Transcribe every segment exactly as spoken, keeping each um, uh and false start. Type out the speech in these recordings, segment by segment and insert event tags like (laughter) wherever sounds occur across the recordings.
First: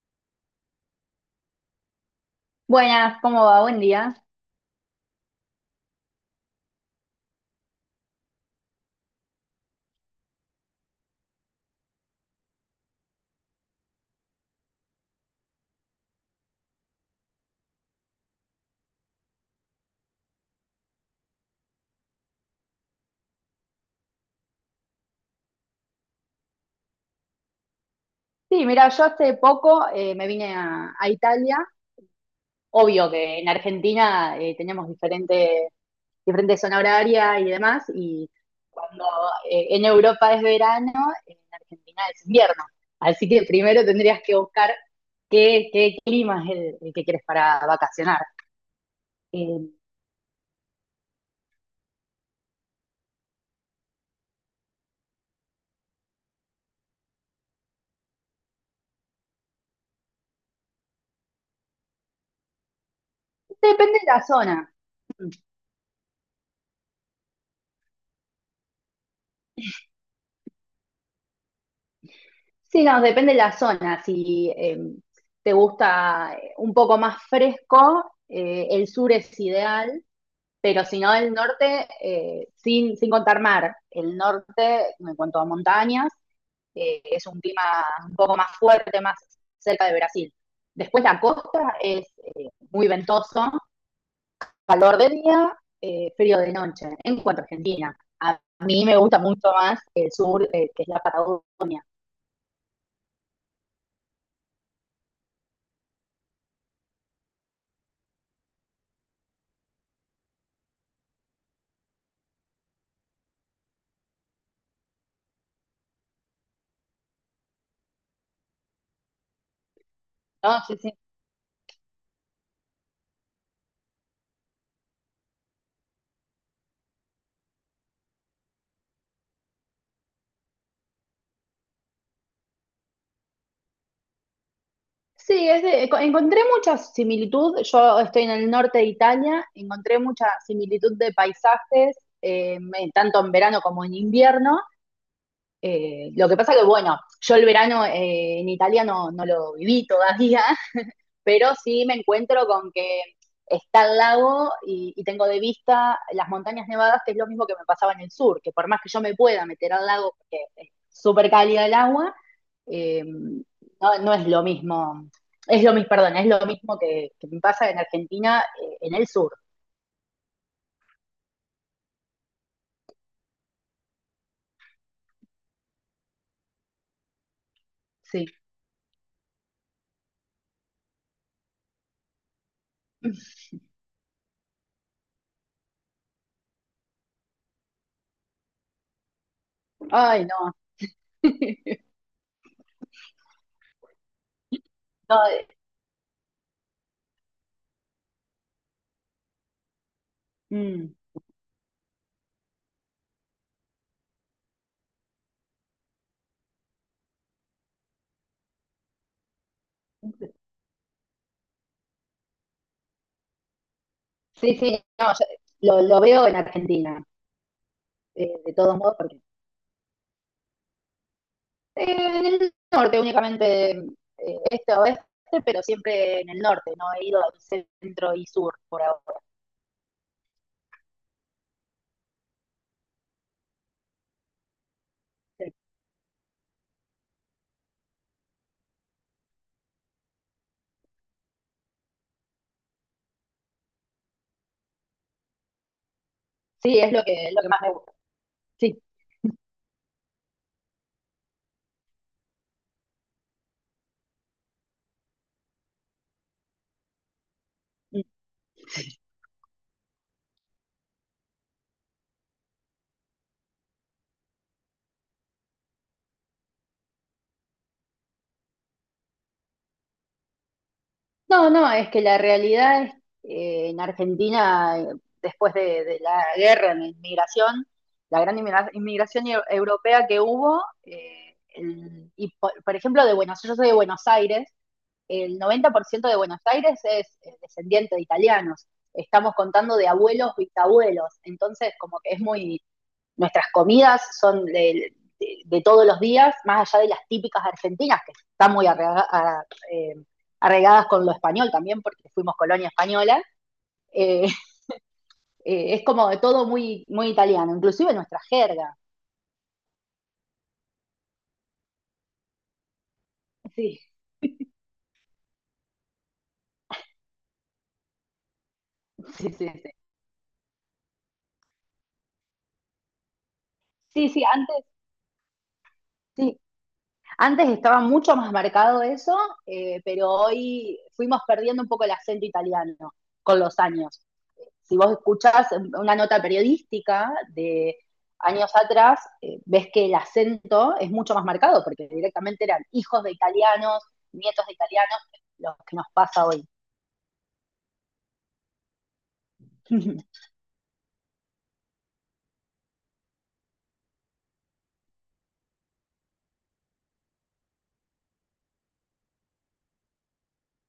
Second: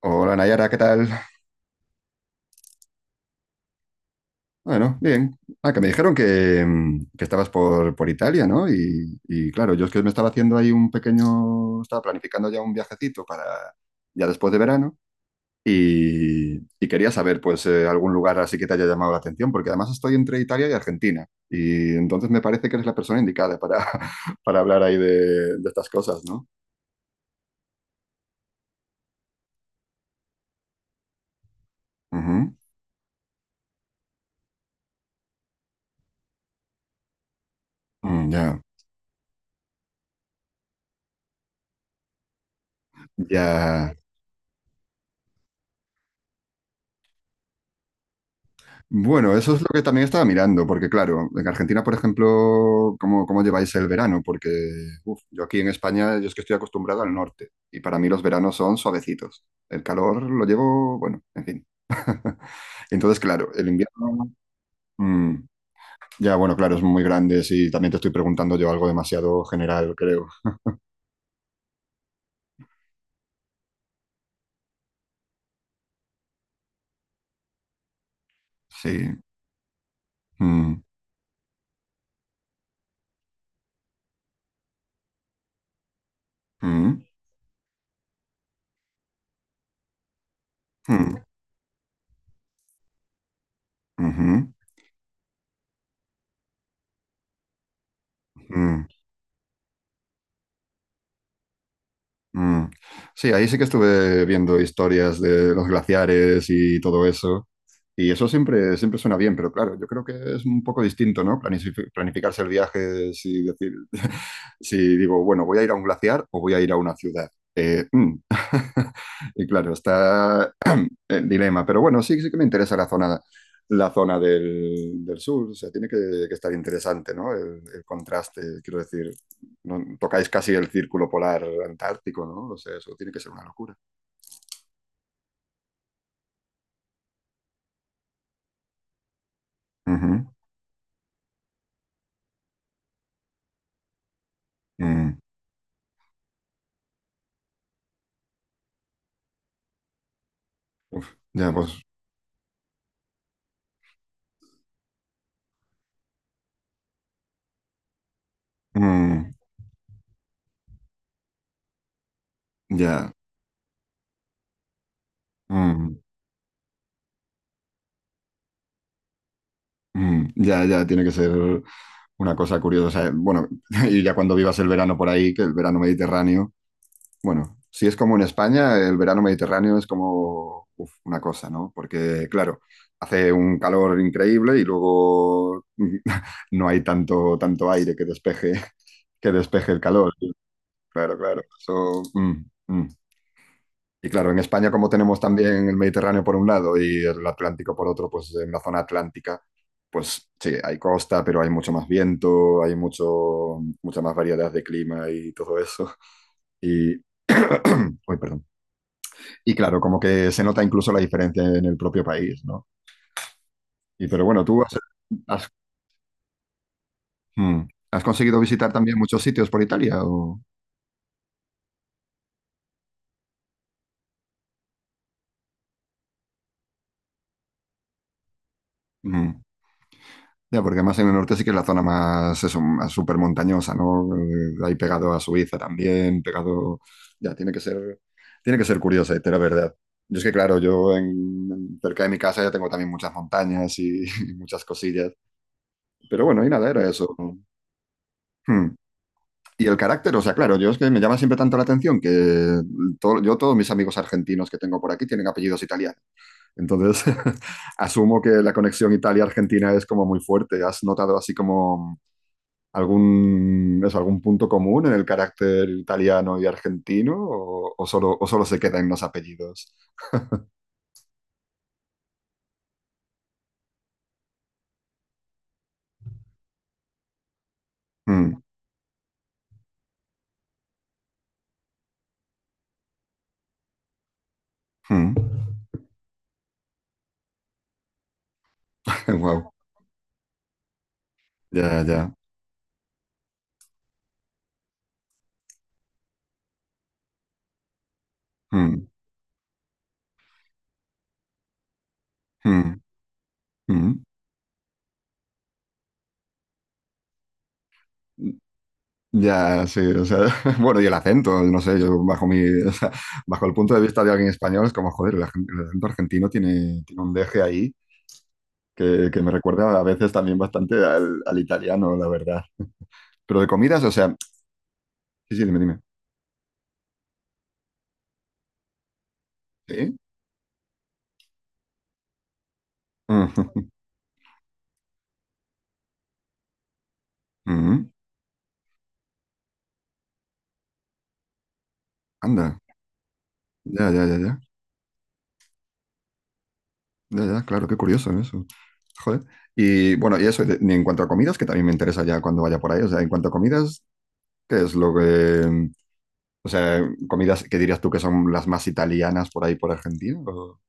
Hola Nayara, ¿qué tal? Buenas, ¿cómo va? Buen día. Bueno, bien. Ah, que me dijeron que, mm, que estabas por, por Italia, ¿no? Y, y claro, yo es que me estaba haciendo ahí un pequeño, estaba planificando ya un viajecito para ya después de verano y, y quería saber pues eh, algún lugar así que te haya llamado la atención, porque además estoy entre Italia y Argentina y entonces me parece que eres la persona indicada para, (laughs) para hablar ahí de, de estas cosas, ¿no? Sí, mira, yo hace poco eh, me vine a, a Italia. Ujú. Obvio que en Argentina eh, teníamos diferente, diferente zona horaria y demás, Mm, y ya, cuando eh, en Europa es verano, en Argentina es invierno. Así que primero ya. tendrías que buscar qué, qué clima es el, el que quieres para vacacionar. Bueno, eso es lo Eh, que también estaba mirando, porque claro, en Argentina, por ejemplo, ¿cómo, cómo lleváis el verano? Porque uf, yo aquí en España, yo es que estoy acostumbrado al norte y para mí los veranos son suavecitos. El calor lo llevo, bueno, en fin. (laughs) Entonces, claro, el Depende de la invierno, zona. mm, ya, bueno, claro, es muy grande, sí, también te estoy preguntando yo algo demasiado general, creo. Sí, no, depende de la zona. Si eh, te gusta eh, un poco más fresco, eh, el sur Sí. es ideal, Mm, pero si no, el norte, eh, sin, sin contar mar, el norte, en cuanto a montañas, mm, eh, es un clima un poco más fuerte, más cerca de Brasil. Después la mm, costa es eh, muy ventoso, ujú, calor de día, eh, frío de noche, en cuanto a Argentina. A mí mm, me gusta mucho más el sur, eh, que es la Patagonia. mm. Sí, ahí sí que estuve viendo historias de los glaciares y todo eso. Y eso siempre, siempre suena bien, pero claro, yo creo que es un poco distinto, ¿no? Planifi- Planificarse el viaje, si decir, (laughs) si digo, bueno, voy a ir a un glaciar o voy a ir a una ciudad. Eh, mm. (laughs) Y claro, está No, sí, sí. el dilema, pero bueno, sí, sí que me interesa la zona, la zona, del, del sur, o sea, tiene que, que estar interesante, ¿no? El, el contraste, quiero decir, no- tocáis casi el círculo polar antártico, ¿no? O sea, eso tiene que ser una locura. Sí, es de- enco- encontré mucha similitud. Yo estoy en el norte de Italia, encontré Ujú. mucha similitud de paisajes, eh, en- tanto en verano como en invierno. Mm. Eh, lo que pasa que, bueno, yo el verano eh, en Italia no, no lo viví todavía, Ya, pero pues, sí me encuentro con que está el lago y, y, tengo de vista las montañas nevadas, que es lo mismo que me pasaba en el sur, que por más que yo me mm, pueda meter al lago, porque es súper cálida el agua, eh, ya. no, no, es lo mismo, es lo mismo, Mm. perdón, es lo mismo que, que me pasa en Argentina, eh, en el sur, Mm, ya, ya, tiene que ser una cosa curiosa. eh. Bueno, (laughs) y ya cuando vivas el verano por ahí, que el verano mediterráneo, bueno, si es como en sí. España, el verano mediterráneo es como uf, una cosa, ¿no? Porque, claro, hace un calor increíble y luego (laughs) no hay tanto, tanto aire que despeje, que despeje el calor. Ay, no. Claro, claro. (laughs) Eso, mm, mm. Y claro, en España, como No tenemos eh, también el Mediterráneo por un lado y el Atlántico por otro, pues en la zona atlántica, pues sí, hay mm. costa, pero hay mucho más viento, hay mucho, mucha más variedad de clima y todo eso. (laughs) Y, uy, perdón. Y claro, como que se nota incluso la diferencia en el propio país, ¿no? Y pero bueno, Sí, ¿tú sí, has, no, has- yo lo, lo, veo en Argentina, mm, ¿has eh, conseguido de visitar todos modos, también porque muchos sitios por Italia? O? Eh, en el norte únicamente, eh, este oeste, pero siempre en el norte, no he ido al centro y sur por ahora. Mm. Ya, porque además en el norte sí que es la zona más, eso, más súper montañosa, ¿no? Eh, Ahí pegado a Suiza también, pegado. Ya, tiene que ser, tiene que ser curiosa, la verdad. Yo es que, claro, yo en, en- cerca de mi casa ya tengo también muchas montañas y, (laughs) y muchas cosillas. Pero bueno, y nada, Sí, era es lo eso. que, lo que más me gusta. Hmm. Sí. Y el carácter, o sea, claro, yo es que me llama siempre tanto la atención que todo- yo todos mis amigos argentinos que tengo por aquí tienen apellidos italianos. Entonces, (laughs) asumo que la conexión Italia-Argentina es como muy fuerte. ¿Has notado así como algún, eso, algún punto común en el carácter italiano y argentino o, o solo, o solo se queda en los apellidos? No, no, es que la realidad es eh, en Argentina, eh, después de, de la guerra en la inmigración, la gran Mm, inmigra- inmigración eu- europea que hubo, eh, el- y por, por ejemplo de Buenos, yo soy de Buenos Aires, mm. el noventa por ciento de Buenos Aires es eh, descendiente de italianos. (laughs) Estamos Wow, contando de abuelos, bisabuelos. Entonces, ya, como que ya. es muy. Nuestras comidas son de, de, de todos los días, más allá de las típicas argentinas, que están muy Mm, arrega, a, eh, arregadas con lo español también, porque fuimos colonia mm, española. mm. Eh, eh, es como de todo muy, muy italiano, inclusive nuestra jerga. Ya, sí, o sea, (laughs) bueno, y el acento, no sé, yo bajo mi, (laughs) o sea, bajo el punto de Sí, vista de alguien español es como, joder, el, agen- el acento argentino tiene, tiene un deje ahí que, (laughs) que sí, me sí. recuerda a veces también bastante al, al italiano, la verdad. Pero de comidas, o Sí, sí, sea, sí antes, sí, sí, dime, dime. sí, antes estaba mucho más marcado eso, eh, ¿Sí? pero hoy fuimos perdiendo un poco el acento italiano con los (laughs) años. Si vos escuchás una nota periodística Mm, de mm, años atrás, eh, ves que el acento es mucho más marcado, porque directamente anda. eran hijos de italianos, Ya, ya, ya, ya. nietos de italianos, los que nos pasa hoy. Ya, ya, claro, qué curioso eso. Joder. Y (laughs) bueno, y eso, de- y en cuanto a comidas, que también me interesa ya cuando vaya por ahí. O sea, en cuanto a comidas, ¿qué es lo que. O sea, comidas que dirías tú que son las más italianas por ahí por Argentina? ¿O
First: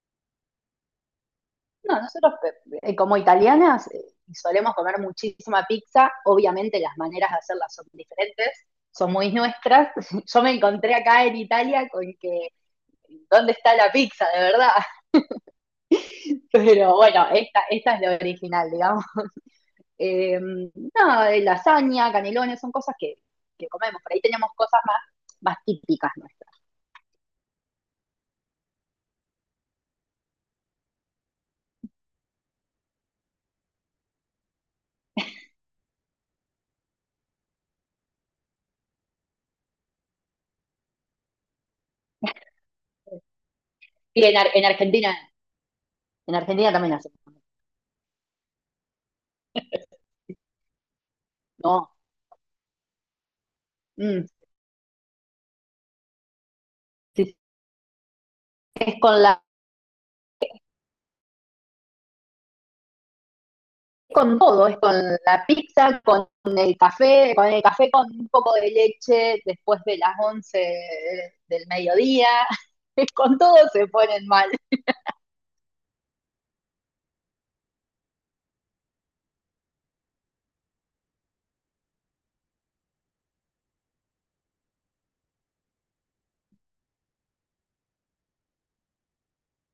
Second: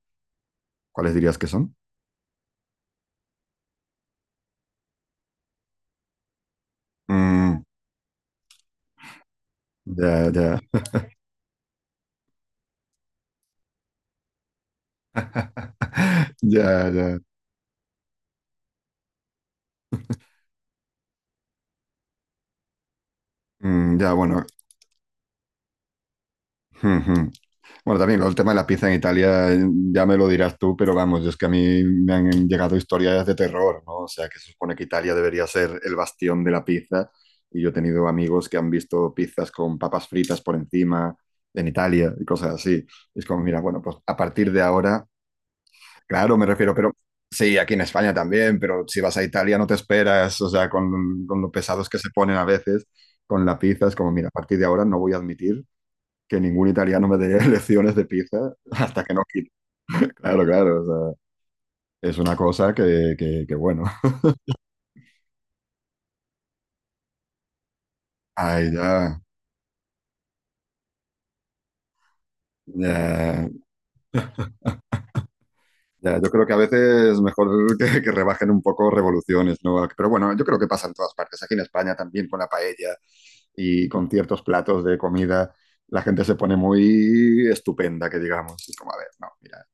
cuáles dirías que son? No, nosotros eh, eh, como italianas eh, solemos comer muchísima pizza, obviamente las maneras de Mm, hacerla son diferentes, son muy nuestras. ya, (laughs) Yo ya, me encontré acá en Italia con que, ¿dónde está la pizza de verdad? (laughs) (laughs) ya, Pero ya. bueno, esta, esta es la original, digamos. Eh, no, eh, Lasaña, canelones, son cosas que, que Mm, comemos, ya, por ahí bueno. tenemos cosas más, más típicas nuestras. (laughs) Bueno, también lo el tema de la pizza en Italia, eh, ya me lo dirás tú, pero vamos, es que a mí me han llegado historias de terror, ¿no? O sea, que se supone que Italia debería ser el bastión de la pizza, y yo he tenido amigos que han visto pizzas con papas fritas por encima en Italia y cosas así. Y es como, mira, bueno, pues a Y en, partir Ar- de en ahora, Argentina, en claro, me Argentina refiero, pero también hacemos. sí, aquí en España también, pero si vas a Italia no te esperas, o sea, con, con lo pesados No, que se ponen a veces con la pizza, es como, mm, mira, a partir de ahora no voy a admitir que ningún italiano me si dé (laughs) lecciones de pizza es hasta que no con la, quite. Claro, claro, o sea, es una cosa que, que, que bueno, (laughs) con todo, es con la pizza, con el café, con el café con un poco ay, de ya, leche después de las once del mediodía, (laughs) con ya, todo se ponen mal. ya, yo creo que a veces es mejor (laughs) que, que, rebajen un poco revoluciones, ¿no? Pero bueno, yo creo que pasa en todas partes, aquí en España también con la paella y con ciertos platos de comida, la gente se pone muy estupenda, que digamos, y como, a ver, no, mira,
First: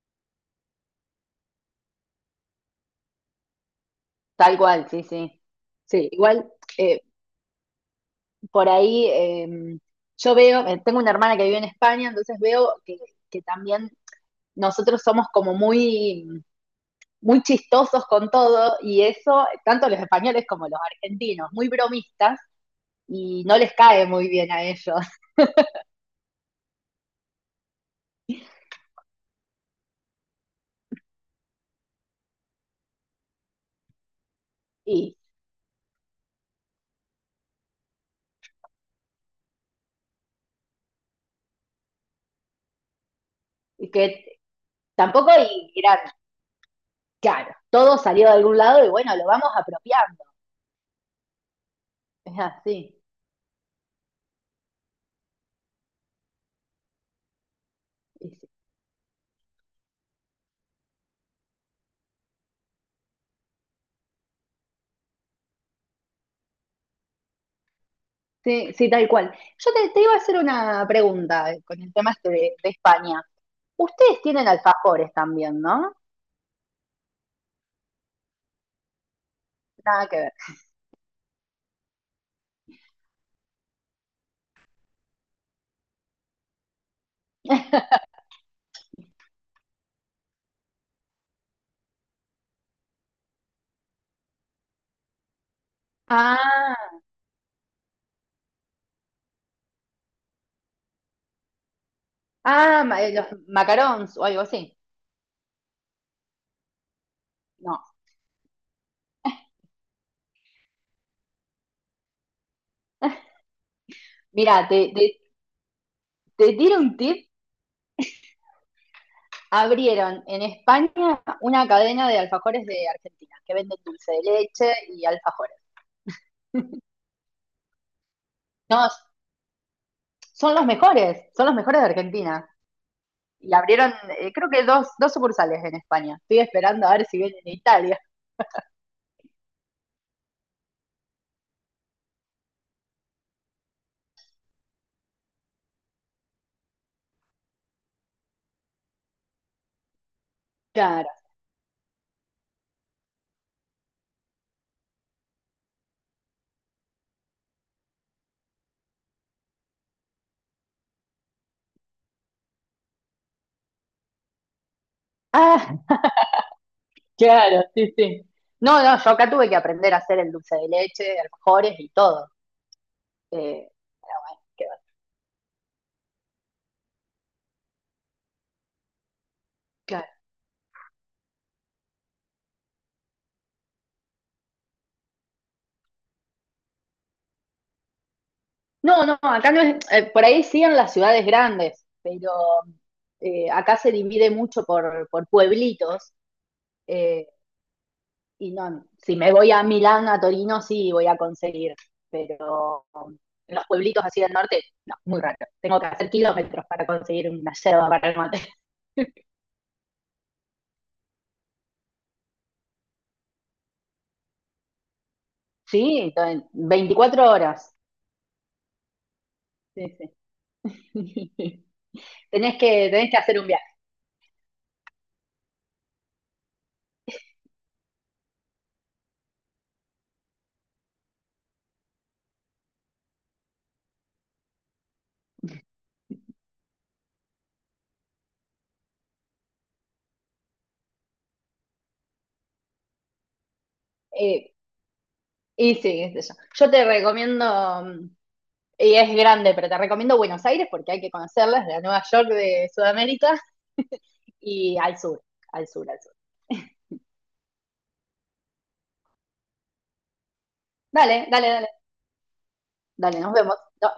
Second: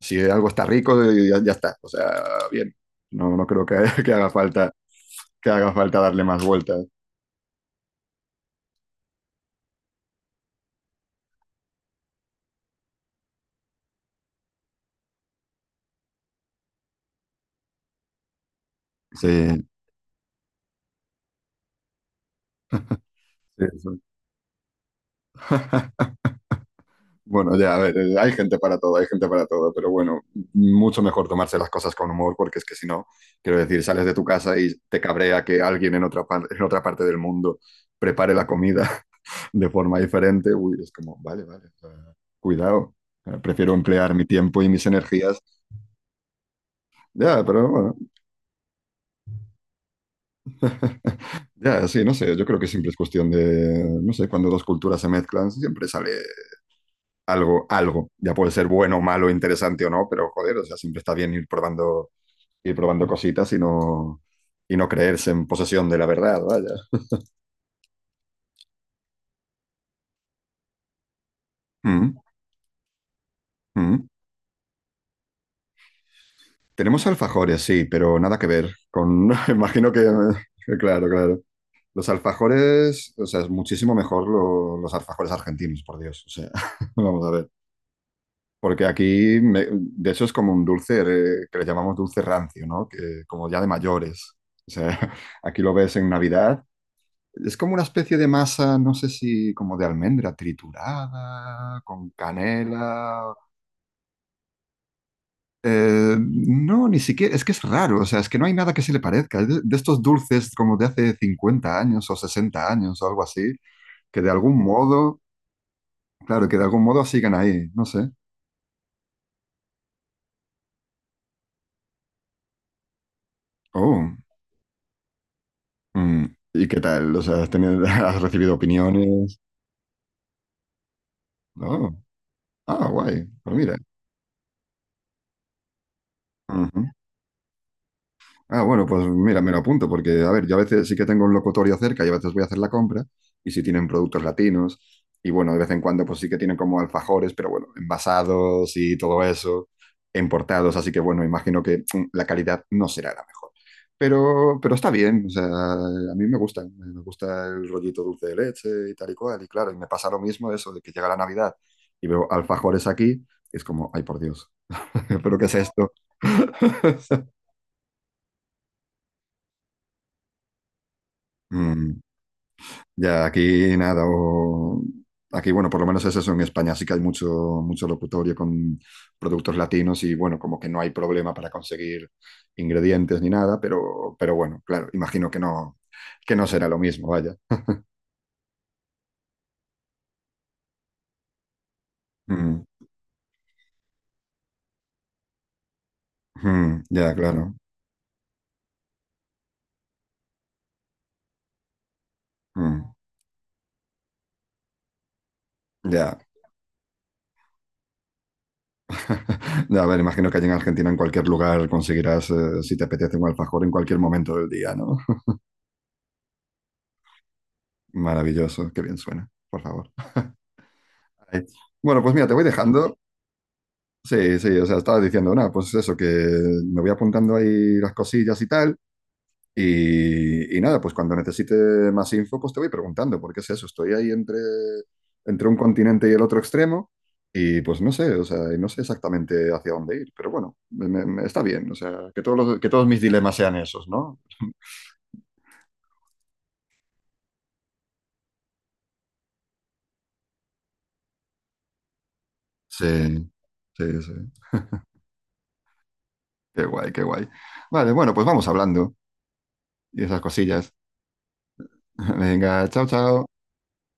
si algo está rico, eh, ya, ya está, o sea, bien, no, no creo que, (laughs) que haga Tal falta cual, sí, sí. que haga falta Sí, darle más igual vueltas. eh, por ahí eh, yo veo, eh, tengo una hermana que vive en España, entonces veo que, que también nosotros somos como muy, muy chistosos con todo y eso, Sí, tanto los españoles como los argentinos, muy bromistas y no sí, les sí. cae muy bien a ellos. Bueno, ya, a ver, eh, hay gente (laughs) para todo, hay gente para todo, pero bueno, mucho mejor tomarse las cosas con humor, porque es que si no, quiero decir, sales de tu casa y te Y cabrea que alguien en otra, par- en otra parte del mundo prepare la comida (laughs) de forma diferente. Uy, es como, vale, vale, o sea, cuidado, eh, prefiero Y emplear mi que tiempo y mis tampoco energías. y eran, Ya, claro, pero bueno, todo salió de algún lado y bueno, lo vamos apropiando. (laughs) ya, sí, no sé, Es yo creo que siempre es así. cuestión de, no sé, cuando dos culturas se mezclan, siempre sale algo, algo. Ya puede ser bueno, malo, interesante o no, pero joder, o sea, siempre está bien ir probando, ir probando cositas y no, y no creerse en posesión de la verdad, vaya. Sí, sí, tal cual. Yo te, te iba a hacer una pregunta eh, con el tema Mm, este de, de España. mm. Ustedes tienen alfajores también, ¿no? Tenemos alfajores, sí, pero nada que ver con, (laughs) imagino que, Nada que ver. (laughs) claro, claro. Los alfajores, o sea, es muchísimo mejor lo- los alfajores argentinos, por Dios, o sea, (laughs) vamos a ver. (laughs) Porque aquí, me- de hecho, es como un dulce eh, que le llamamos dulce rancio, ¿no? Que como ya de mayores. O sea, (laughs) aquí lo ves en Navidad. Ah, Es como una especie de masa, no sé si como de almendra triturada, con ah, ma- eh, los canela. macarons o algo así. Eh, no, ni siquiera, es que es No. raro, o sea, es que no hay nada que se le parezca. Es de, de estos dulces como de hace cincuenta años o sesenta años o algo así, que de algún Mira, te, te, modo, te claro, que de tiro algún un modo tip. sigan ahí, no sé. Abrieron en España una cadena de alfajores de Argentina que venden dulce Oh, de leche y alfajores. mm, ¿y qué tal? O sea, ¿has, tenido- (laughs) has recibido No opiniones? son los mejores, son los mejores de Oh, Argentina. ah, guay, Y pues mira. abrieron, eh, creo que dos, dos sucursales en España. Estoy Ujú. esperando a ver si vienen en Italia. Ah, bueno, pues mira, me lo apunto porque, a ver, yo a veces sí que tengo un locutorio cerca y a veces voy a hacer la compra y si tienen productos latinos y bueno, de vez en cuando pues sí que tienen como alfajores, pero bueno, envasados y todo eso, importados, así que Claro. bueno, imagino que mm, la calidad no será la mejor. Pero, pero está bien, o sea, a mí me gusta, me gusta el rollito dulce de leche y tal y cual, y claro, y me pasa lo mismo eso de que llega la Navidad y veo alfajores aquí, es como, ay por Dios, (laughs) pero ¿qué es Ah, esto? (laughs) claro, sí, sí. No, no, yo acá tuve que aprender a hacer el dulce de leche, alfajores y Mm, todo. ya, Eh, aquí nada, pero bueno, qué va. o aquí bueno, por lo menos es eso, en España sí que hay mucho, mucho, locutorio con productos latinos Claro. y bueno, como que no hay problema para conseguir ingredientes ni nada, pero, pero bueno, claro, imagino que no, que no será lo mismo, vaya. No, no, acá no es, eh, por ahí sí en las ciudades grandes, pero Mm, eh, acá se divide mucho por, por pueblitos. mm, ya, eh, claro. Y no, si me voy a Milán, a Torino, sí voy a conseguir, pero Mm, en los pueblitos así del norte, no, muy raro. Tengo que hacer ya. kilómetros para conseguir una yerba para el mate. (laughs) (laughs) Ya, a ver, imagino que allí en Argentina, en cualquier lugar, conseguirás, eh, si te apetece, un alfajor en cualquier momento del día, ¿no? (laughs) Sí, entonces, veinticuatro horas. Maravilloso, qué bien suena, por favor. Sí, sí. Ay, (laughs) bueno, pues mira, te voy tenés, que, dejando. Tenés que hacer un viaje. Sí, sí, o sea, estaba diciendo, nada, pues eso, que me voy apuntando ahí las cosillas y tal, y, y nada, pues cuando necesite más info, pues te voy preguntando, porque es eso, estoy ahí entre, entre, un continente y el otro extremo, y pues no sé, o sea, y no sé exactamente hacia dónde ir, pero bueno, me- me- me- está bien, o sea, que todos los- que todos mis dilemas sean esos, ¿no? Eh, y sí, qué sé yo. Yo te recomiendo, mm, y es grande, pero te recomiendo Buenos Aires porque hay que conocerlas, la Nueva York de Sí, Sudamérica. sí, (laughs) sí, Y al sur, al sur, al sur. qué guay, qué guay. Vale, bueno, pues vamos hablando y esas cosillas. Dale, dale, dale, (laughs) Venga, chao, dale, chao. nos vemos. No,